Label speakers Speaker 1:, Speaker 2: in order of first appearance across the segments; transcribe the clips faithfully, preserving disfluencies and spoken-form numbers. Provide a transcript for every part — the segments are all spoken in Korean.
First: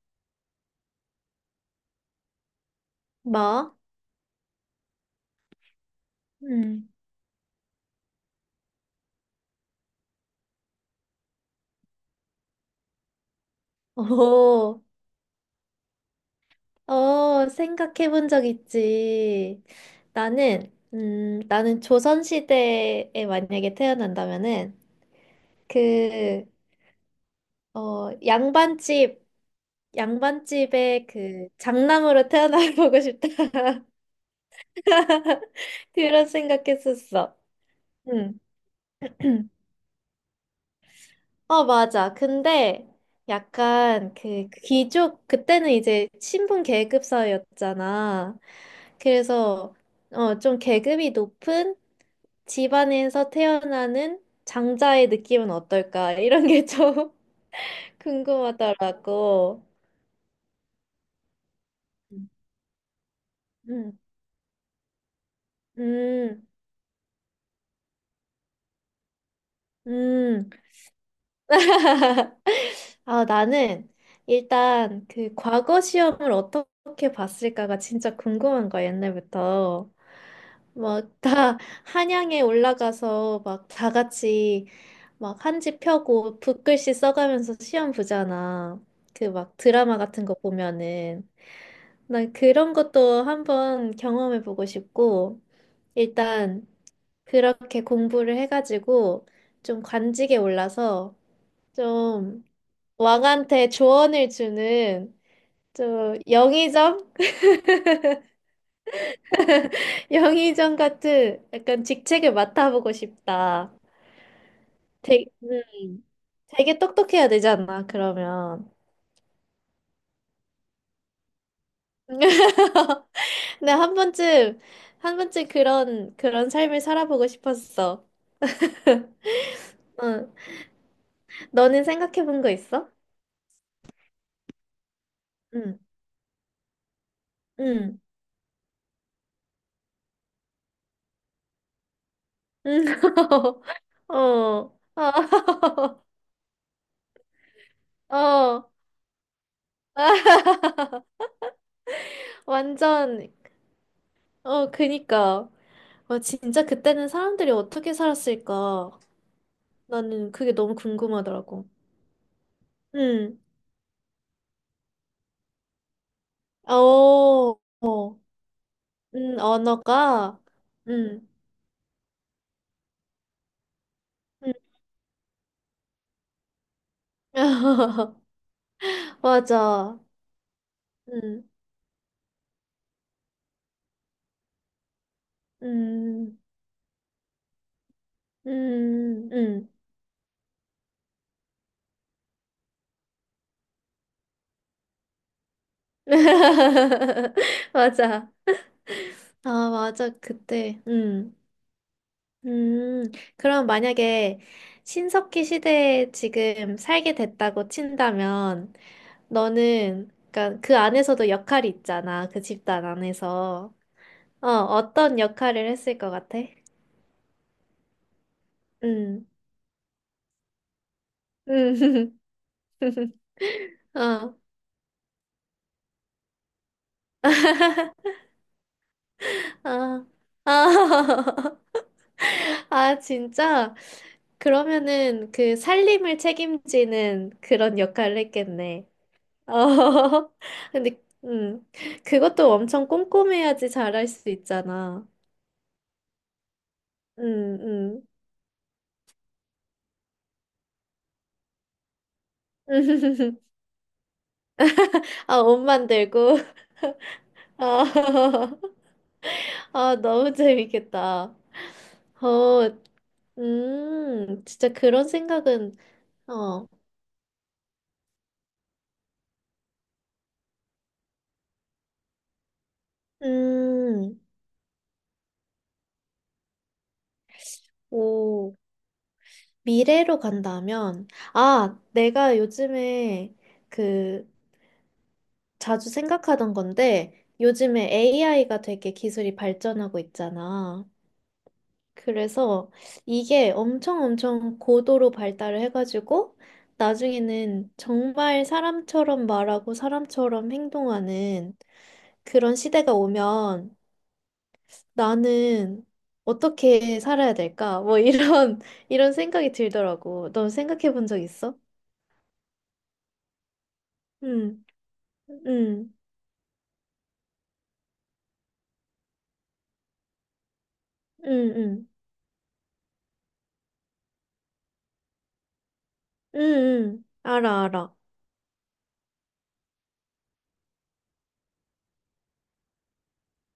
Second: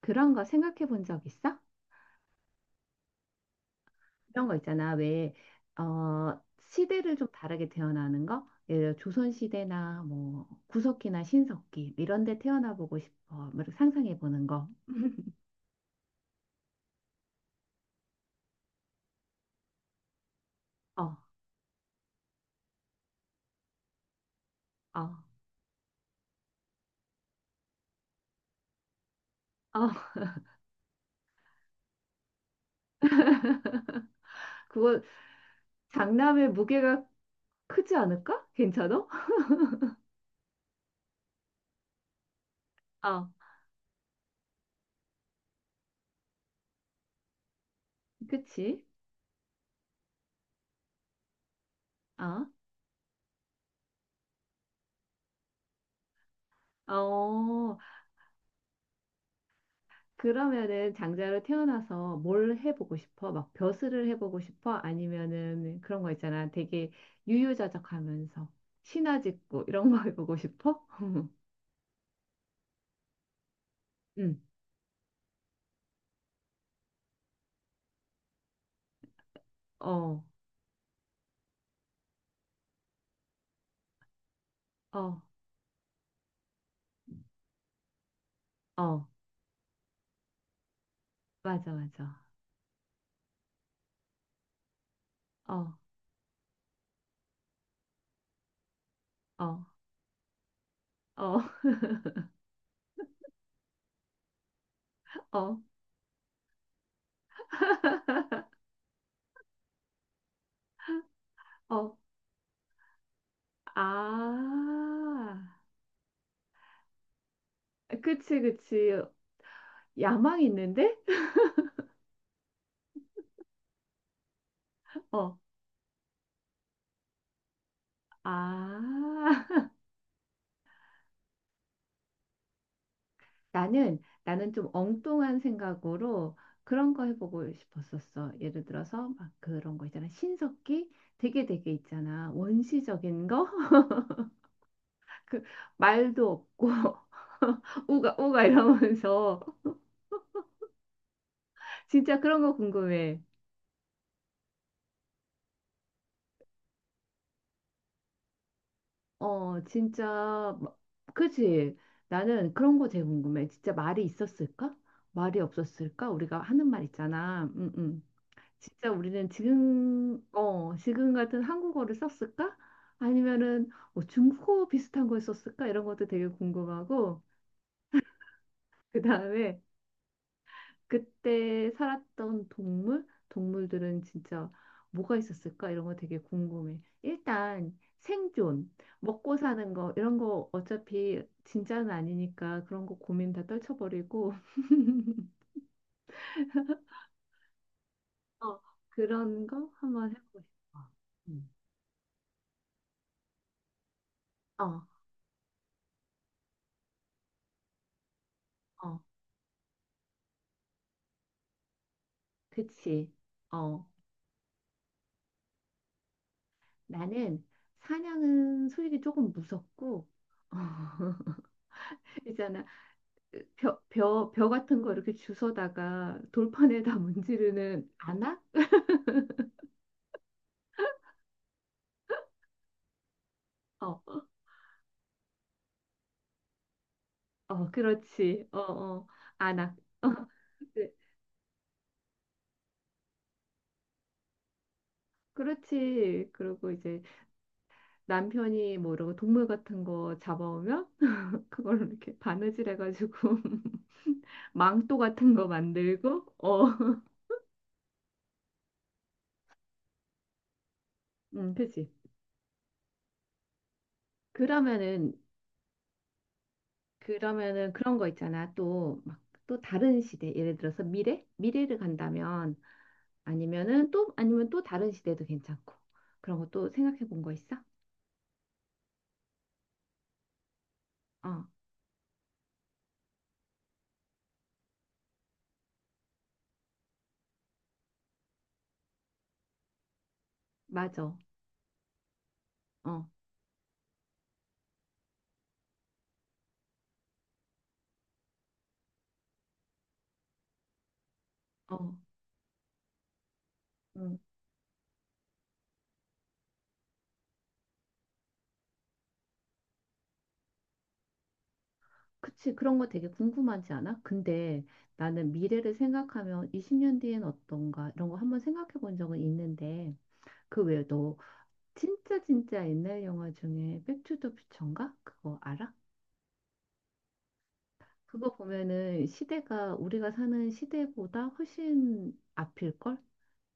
Speaker 1: 그런 거 생각해 본 적 있어?
Speaker 2: 뭐?
Speaker 1: 그런 거 있잖아. 왜, 어,
Speaker 2: 음.
Speaker 1: 시대를 좀 다르게 태어나는 거? 예를 들어 조선시대나 뭐 구석기나 신석기 뭐 이런 데 태어나 보고 싶어. 뭐 상상해 보는 거.
Speaker 2: 오, 어, 생각해 본 적 있지. 나는,
Speaker 1: 어,
Speaker 2: 음, 나는 조선시대에 만약에 태어난다면은,
Speaker 1: 어,
Speaker 2: 그, 어, 양반집,
Speaker 1: 어.
Speaker 2: 양반집에 그 장남으로 태어나보고 싶다.
Speaker 1: 그거
Speaker 2: 그런
Speaker 1: 장남의 무게가
Speaker 2: 생각했었어.
Speaker 1: 크지
Speaker 2: 응.
Speaker 1: 않을까? 괜찮아?
Speaker 2: 어, 맞아. 근데
Speaker 1: 어,
Speaker 2: 약간 그 귀족, 그때는 이제 신분 계급 사회였잖아.
Speaker 1: 그치?
Speaker 2: 그래서 어, 좀 계급이 높은
Speaker 1: 어,
Speaker 2: 집안에서 태어나는 장자의 느낌은 어떨까? 이런 게 좀
Speaker 1: 어.
Speaker 2: 궁금하더라고.
Speaker 1: 그러면은 장자로 태어나서 뭘 해보고 싶어? 막
Speaker 2: 음,
Speaker 1: 벼슬을 해보고 싶어? 아니면은 그런 거
Speaker 2: 음,
Speaker 1: 있잖아. 되게 유유자적하면서 신화 짓고 이런 거 해보고
Speaker 2: 음.
Speaker 1: 싶어?
Speaker 2: 아, 나는
Speaker 1: 응.
Speaker 2: 일단 그 과거 시험을 어떻게 봤을까가 진짜 궁금한 거야, 옛날부터.
Speaker 1: 어,
Speaker 2: 막 다 한양에 올라가서 막 다 같이
Speaker 1: 어,
Speaker 2: 막 한지 펴고 붓글씨 써가면서 시험 보잖아.
Speaker 1: 어.
Speaker 2: 그 막 드라마 같은 거 보면은.
Speaker 1: 맞아, 맞아.
Speaker 2: 난 그런 것도 한번 경험해 보고 싶고,
Speaker 1: 어,
Speaker 2: 일단 그렇게 공부를 해가지고
Speaker 1: 어,
Speaker 2: 좀 관직에 올라서
Speaker 1: 어,
Speaker 2: 좀 왕한테 조언을 주는
Speaker 1: 어,
Speaker 2: 좀 영의정? 영의정 같은 약간
Speaker 1: 어.
Speaker 2: 직책을 맡아보고 싶다. 되게,
Speaker 1: 아,
Speaker 2: 음, 되게 똑똑해야 되잖아,
Speaker 1: 그치,
Speaker 2: 그러면.
Speaker 1: 그치. 야망이 있는데?
Speaker 2: 근데 한 번쯤, 한
Speaker 1: 어,
Speaker 2: 번쯤 그런, 그런 삶을 살아보고 싶었어.
Speaker 1: 아.
Speaker 2: 응. 너는 생각해 본 거 있어?
Speaker 1: 나는 나는 좀 엉뚱한
Speaker 2: 응,
Speaker 1: 생각으로 그런 거 해보고
Speaker 2: 응,
Speaker 1: 싶었었어. 예를 들어서 막 그런 거 있잖아. 신석기 되게 되게 있잖아.
Speaker 2: 응.
Speaker 1: 원시적인 거?
Speaker 2: 어, 어,
Speaker 1: 그 말도 없고 우가 우가
Speaker 2: 어.
Speaker 1: 이러면서 진짜 그런 거 궁금해.
Speaker 2: 완전, 어, 그니까. 와, 진짜 그때는 사람들이 어떻게 살았을까?
Speaker 1: 어, 진짜.
Speaker 2: 나는 그게
Speaker 1: 마-
Speaker 2: 너무 궁금하더라고.
Speaker 1: 그치? 나는 그런 거 제일
Speaker 2: 응.
Speaker 1: 궁금해. 진짜 말이 있었을까? 말이 없었을까? 우리가 하는 말 있잖아.
Speaker 2: 어,
Speaker 1: 응응.
Speaker 2: 어.
Speaker 1: 진짜 우리는
Speaker 2: 음,
Speaker 1: 지금
Speaker 2: 언어가,
Speaker 1: 어 지금
Speaker 2: 음,
Speaker 1: 같은 한국어를 썼을까? 아니면은 뭐
Speaker 2: 음.
Speaker 1: 중국어 비슷한 걸 썼을까? 이런 것도 되게 궁금하고, 그다음에
Speaker 2: 맞아. 음,
Speaker 1: 그때 살았던 동물 동물들은 진짜 뭐가 있었을까? 이런 거 되게
Speaker 2: 음,
Speaker 1: 궁금해. 일단 생존,
Speaker 2: 음,
Speaker 1: 먹고
Speaker 2: 음.
Speaker 1: 사는 거 이런 거 어차피 진짜는 아니니까 그런 거 고민 다 떨쳐버리고
Speaker 2: 맞아.
Speaker 1: 어 그런 거
Speaker 2: 아,
Speaker 1: 한번
Speaker 2: 맞아.
Speaker 1: 해보고
Speaker 2: 그때,
Speaker 1: 싶어.
Speaker 2: 음,
Speaker 1: 음.
Speaker 2: 음. 그럼 만약에
Speaker 1: 어,
Speaker 2: 신석기 시대에 지금 살게 됐다고 친다면,
Speaker 1: 어,
Speaker 2: 너는, 그러니까 그 안에서도 역할이 있잖아. 그 집단
Speaker 1: 그치.
Speaker 2: 안에서.
Speaker 1: 어.
Speaker 2: 어, 어떤 역할을 했을 것 같아?
Speaker 1: 나는 사냥은 솔직히
Speaker 2: 음,
Speaker 1: 조금 무섭고
Speaker 2: 음,
Speaker 1: 있잖아, 벼, 벼,
Speaker 2: 어.
Speaker 1: 벼 같은 거 이렇게 주워다가 돌판에다 문지르는 안악?
Speaker 2: 아, 아, 아, 진짜?
Speaker 1: 어,
Speaker 2: 그러면은 그 살림을 책임지는
Speaker 1: 어,
Speaker 2: 그런 역할을
Speaker 1: 그렇지. 어,
Speaker 2: 했겠네.
Speaker 1: 어,
Speaker 2: 어,
Speaker 1: 안악. 어, 네.
Speaker 2: 근데, 음, 그것도 엄청 꼼꼼해야지 잘할 수 있잖아.
Speaker 1: 그렇지. 그리고 이제
Speaker 2: 음, 음.
Speaker 1: 남편이 뭐 이러고 동물 같은 거 잡아오면 그걸로 이렇게 바느질 해가지고 망토 같은
Speaker 2: 아,
Speaker 1: 거
Speaker 2: 옷
Speaker 1: 만들고,
Speaker 2: 만들고.
Speaker 1: 어.
Speaker 2: 아, 아, 너무 재밌겠다.
Speaker 1: 음, 그치.
Speaker 2: 어, 음, 진짜 그런
Speaker 1: 그러면은
Speaker 2: 생각은, 어,
Speaker 1: 그러면은 그런 거 있잖아. 또 막 또 다른 시대, 예를 들어서 미래, 미래를 간다면, 아니면은 또
Speaker 2: 음,
Speaker 1: 아니면 또 다른 시대도 괜찮고, 그런 거 또 생각해 본 거 있어?
Speaker 2: 오. 미래로 간다면,
Speaker 1: 어,
Speaker 2: 아, 내가 요즘에 그 자주 생각하던 건데, 요즘에 에이아이가 되게 기술이 발전하고 있잖아.
Speaker 1: 맞아.
Speaker 2: 그래서
Speaker 1: 어,
Speaker 2: 이게 엄청 엄청 고도로 발달을 해가지고, 나중에는 정말 사람처럼 말하고 사람처럼 행동하는
Speaker 1: 어,
Speaker 2: 그런 시대가 오면
Speaker 1: 응.
Speaker 2: 나는 어떻게 살아야 될까? 뭐 이런, 이런 생각이 들더라고. 너 생각해 본 적 있어?
Speaker 1: 그치. 그런 거 되게 궁금하지 않아? 근데
Speaker 2: 응.
Speaker 1: 나는 미래를
Speaker 2: 응,
Speaker 1: 생각하면 이십 년 뒤엔 어떤가 이런 거 한번 생각해 본 적은 있는데 그 외에도
Speaker 2: 응, 응,
Speaker 1: 진짜 진짜 옛날 영화 중에 백투더 퓨처인가? 그거 알아?
Speaker 2: 응, 응, 알아, 알아.
Speaker 1: 그거 보면은 시대가 우리가 사는 시대보다 훨씬 앞일걸?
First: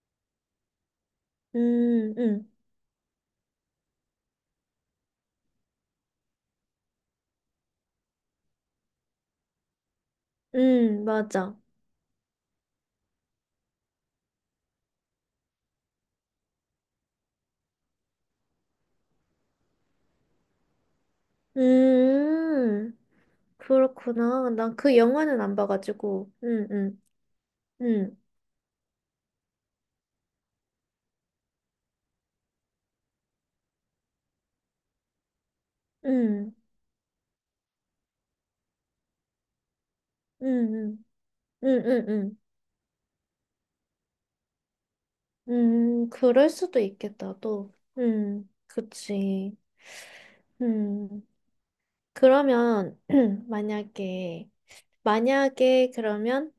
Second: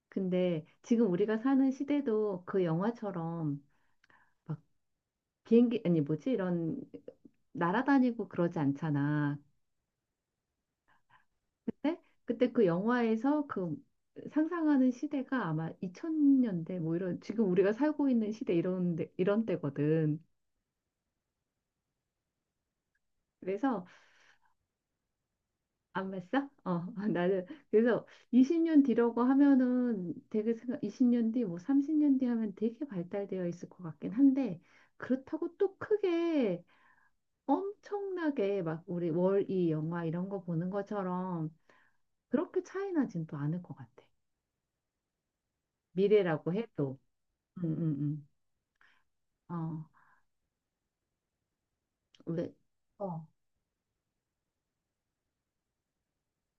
Speaker 1: 근데 지금 우리가 사는
Speaker 2: 응,
Speaker 1: 시대도
Speaker 2: 응,
Speaker 1: 그 영화처럼 막 비행기, 아니 뭐지? 이런 날아다니고 그러지 않잖아.
Speaker 2: 응, 맞아.
Speaker 1: 근데 그때 그 영화에서 그 상상하는 시대가 아마 이천 년대 뭐 이런 지금 우리가 살고 있는 시대 이런 데, 이런 때거든.
Speaker 2: 음,
Speaker 1: 그래서
Speaker 2: 그렇구나. 난 그 영화는 안
Speaker 1: 안
Speaker 2: 봐가지고.
Speaker 1: 봤어?
Speaker 2: 응,
Speaker 1: 어,
Speaker 2: 응,
Speaker 1: 나는 그래서
Speaker 2: 응,
Speaker 1: 이십 년 뒤라고 하면은 되게 생각 이십 년 뒤, 뭐 삼십 년 뒤 하면 되게 발달되어 있을 것 같긴 한데, 그렇다고 또
Speaker 2: 응,
Speaker 1: 크게 엄청나게 막 우리 월이 영화 이런 거
Speaker 2: 응,
Speaker 1: 보는
Speaker 2: 응,
Speaker 1: 것처럼
Speaker 2: 응, 응, 응.
Speaker 1: 그렇게 차이 나진 또 않을 것 같아.
Speaker 2: 음, 그럴
Speaker 1: 미래라고
Speaker 2: 수도
Speaker 1: 해도.
Speaker 2: 있겠다, 또.
Speaker 1: 응, 응, 응.
Speaker 2: 음, 그치.
Speaker 1: 어,
Speaker 2: 음,
Speaker 1: 왜?
Speaker 2: 그러면,
Speaker 1: 어,
Speaker 2: 만약에, 만약에, 그러면,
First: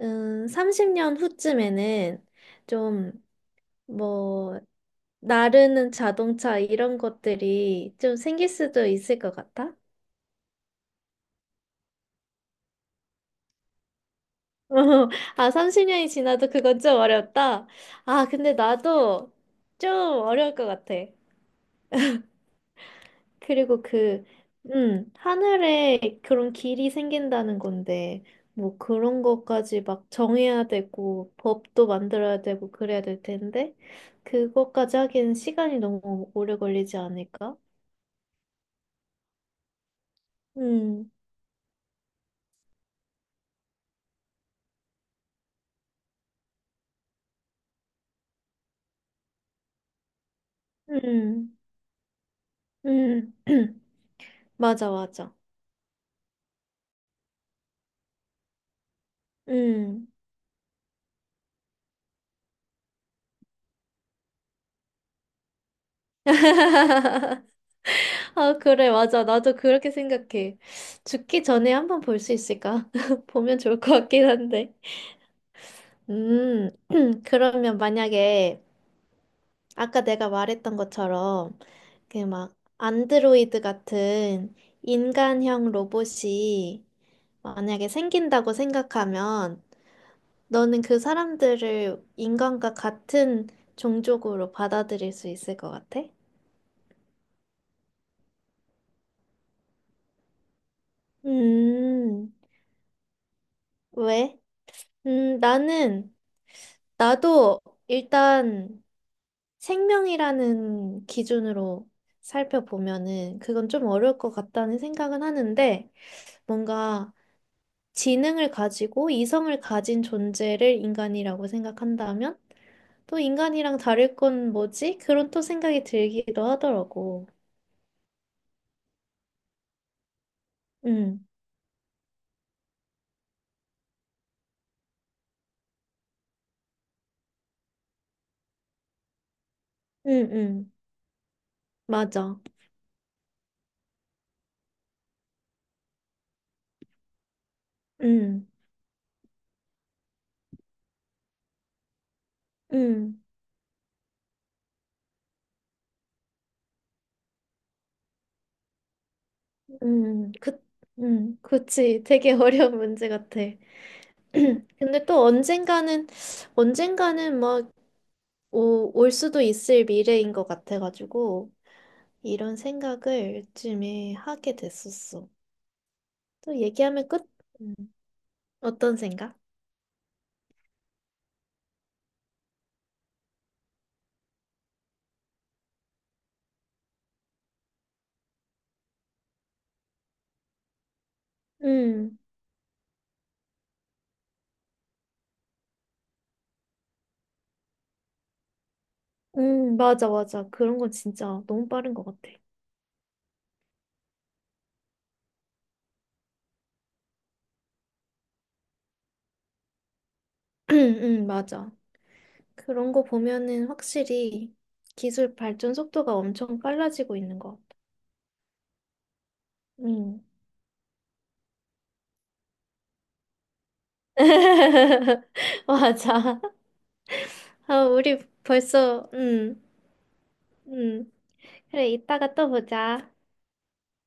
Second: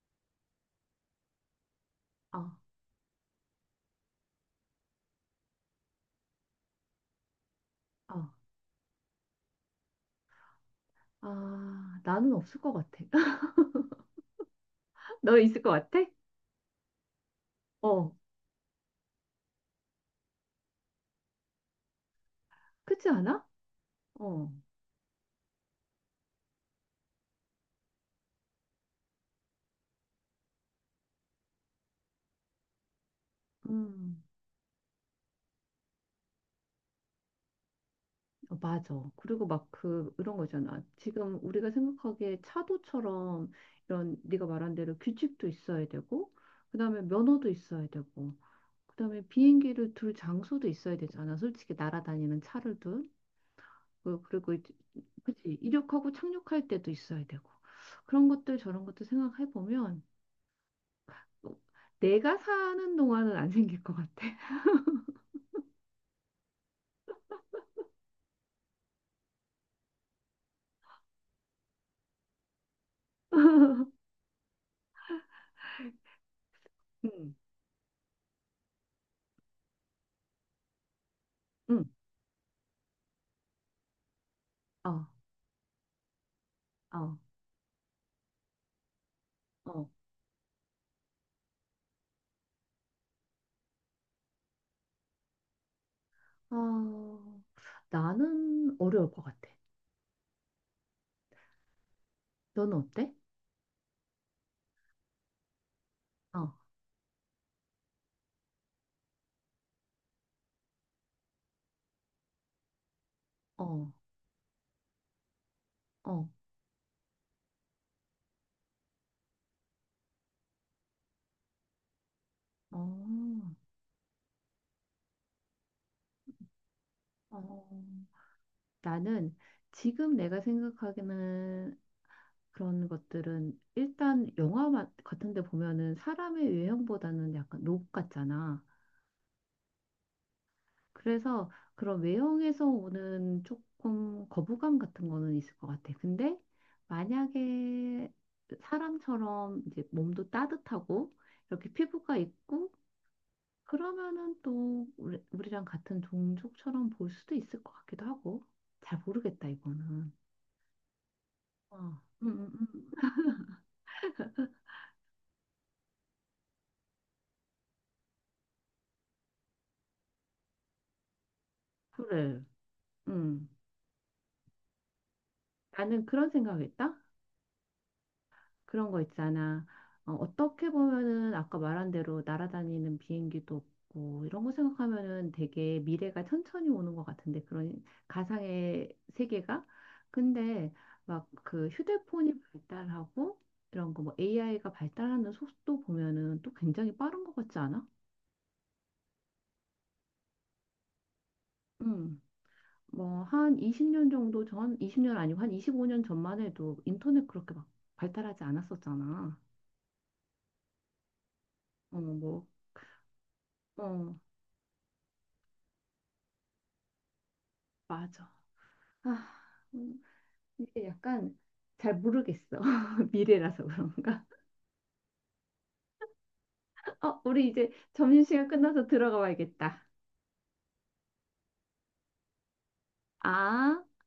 Speaker 2: 음, 삼십 년 후쯤에는
Speaker 1: 어,
Speaker 2: 좀, 뭐, 나르는 자동차 이런 것들이 좀
Speaker 1: 어.
Speaker 2: 생길 수도 있을 것 같아?
Speaker 1: 아, 나는 없을 것 같아. 너
Speaker 2: 아,
Speaker 1: 있을 것 같아?
Speaker 2: 삼십 년이 지나도 그건 좀 어렵다.
Speaker 1: 어,
Speaker 2: 아, 근데 나도 좀 어려울 것 같아.
Speaker 1: 그렇지 않아?
Speaker 2: 그리고 그,
Speaker 1: 어,
Speaker 2: 음, 하늘에 그런 길이 생긴다는 건데, 뭐 그런 것까지 막 정해야 되고, 법도 만들어야 되고, 그래야 될 텐데,
Speaker 1: 음.
Speaker 2: 그것까지 하기엔 시간이 너무 오래 걸리지 않을까?
Speaker 1: 어, 맞아. 그리고 막 그, 이런 거잖아.
Speaker 2: 음,
Speaker 1: 지금 우리가 생각하기에 차도처럼 이런 네가 말한 대로 규칙도 있어야 되고, 그다음에 면허도 있어야 되고, 그다음에 비행기를 둘 장소도 있어야 되잖아.
Speaker 2: 음,
Speaker 1: 솔직히 날아다니는 차를 둘.
Speaker 2: 음.
Speaker 1: 그- 그리고, 이제-
Speaker 2: 맞아, 맞아.
Speaker 1: 그치. 이륙하고 착륙할 때도 있어야 되고. 그런 것들 저런 것도 생각해 보면,
Speaker 2: 음.
Speaker 1: 어, 내가 사는 동안은 안 생길 것 같아.
Speaker 2: 아, 그래, 맞아. 나도 그렇게 생각해. 죽기 전에 한번 볼 수 있을까? 보면 좋을 것 같긴 한데. 음,
Speaker 1: 응,
Speaker 2: 그러면 만약에 아까 내가 말했던 것처럼
Speaker 1: 응,
Speaker 2: 그 막 안드로이드 같은
Speaker 1: 어,
Speaker 2: 인간형 로봇이
Speaker 1: 어,
Speaker 2: 만약에 생긴다고 생각하면
Speaker 1: 어.
Speaker 2: 너는 그 사람들을 인간과 같은 종족으로 받아들일 수 있을 것 같아?
Speaker 1: 아, 나는 어려울 것 같아.
Speaker 2: 음,
Speaker 1: 너는 어때?
Speaker 2: 왜? 음, 나는,
Speaker 1: 어,
Speaker 2: 나도 일단 생명이라는 기준으로 살펴보면은 그건 좀
Speaker 1: 어,
Speaker 2: 어려울 것 같다는 생각은 하는데
Speaker 1: 어,
Speaker 2: 뭔가 지능을 가지고 이성을 가진 존재를 인간이라고 생각한다면 또
Speaker 1: 어,
Speaker 2: 인간이랑 다를 건 뭐지? 그런 또 생각이 들기도 하더라고.
Speaker 1: 어. 나는 지금 내가
Speaker 2: 음,
Speaker 1: 생각하기는 그런 것들은 일단 영화 마- 같은 데 보면은 사람의 외형보다는 약간 로봇 같잖아.
Speaker 2: 음, 음,
Speaker 1: 그래서 그런
Speaker 2: 맞아.
Speaker 1: 외형에서 오는 조금 거부감 같은 거는 있을 것 같아. 근데 만약에
Speaker 2: 음,
Speaker 1: 사람처럼 이제 몸도 따뜻하고 이렇게 피부가 있고
Speaker 2: 음,
Speaker 1: 그러면은 또 우리, 우리랑 같은 종족처럼 볼 수도 있을 것 같기도 하고 잘 모르겠다 이거는.
Speaker 2: 음, 그, 음,
Speaker 1: 어,
Speaker 2: 그치.
Speaker 1: 음,
Speaker 2: 되게
Speaker 1: 음,
Speaker 2: 어려운
Speaker 1: 음.
Speaker 2: 문제 같아. 근데 또 언젠가는 언젠가는 막 올 수도 있을 미래인 것 같아가지고
Speaker 1: 그래.
Speaker 2: 이런 생각을
Speaker 1: 음.
Speaker 2: 요즘에 하게 됐었어.
Speaker 1: 나는 그런
Speaker 2: 또
Speaker 1: 생각했다.
Speaker 2: 얘기하면 끝. 음,
Speaker 1: 그런
Speaker 2: 어떤
Speaker 1: 거
Speaker 2: 생각?
Speaker 1: 있잖아. 어, 어떻게 보면은 아까 말한 대로 날아다니는 비행기도 없고 이런 거 생각하면은 되게 미래가 천천히 오는 것 같은데 그런 가상의 세계가 근데 막 그
Speaker 2: 음,
Speaker 1: 휴대폰이 발달하고 이런 거 뭐 에이아이가 발달하는 속도 보면은 또 굉장히 빠른 것 같지 않아?
Speaker 2: 음, 맞아, 맞아. 그런 건 진짜 너무 빠른 것
Speaker 1: 음.
Speaker 2: 같아.
Speaker 1: 뭐 한 이십 년 정도 전, 이십 년 아니고 한 이십오 년 전만 해도 인터넷 그렇게 막 발달하지 않았었잖아.
Speaker 2: 음, 음, 맞아.
Speaker 1: 어, 뭐,
Speaker 2: 그런 거 보면은
Speaker 1: 어,
Speaker 2: 확실히 기술 발전 속도가 엄청 빨라지고 있는 것 같아.
Speaker 1: 맞아. 아, 음.
Speaker 2: 음.
Speaker 1: 이게 약간 잘 모르겠어. 미래라서 그런가?
Speaker 2: 맞아.
Speaker 1: 어, 우리 이제
Speaker 2: 아, 우리
Speaker 1: 점심시간 끝나서
Speaker 2: 벌써,
Speaker 1: 들어가
Speaker 2: 음,
Speaker 1: 봐야겠다.
Speaker 2: 음. 그래, 이따가 또 보자.
Speaker 1: 아.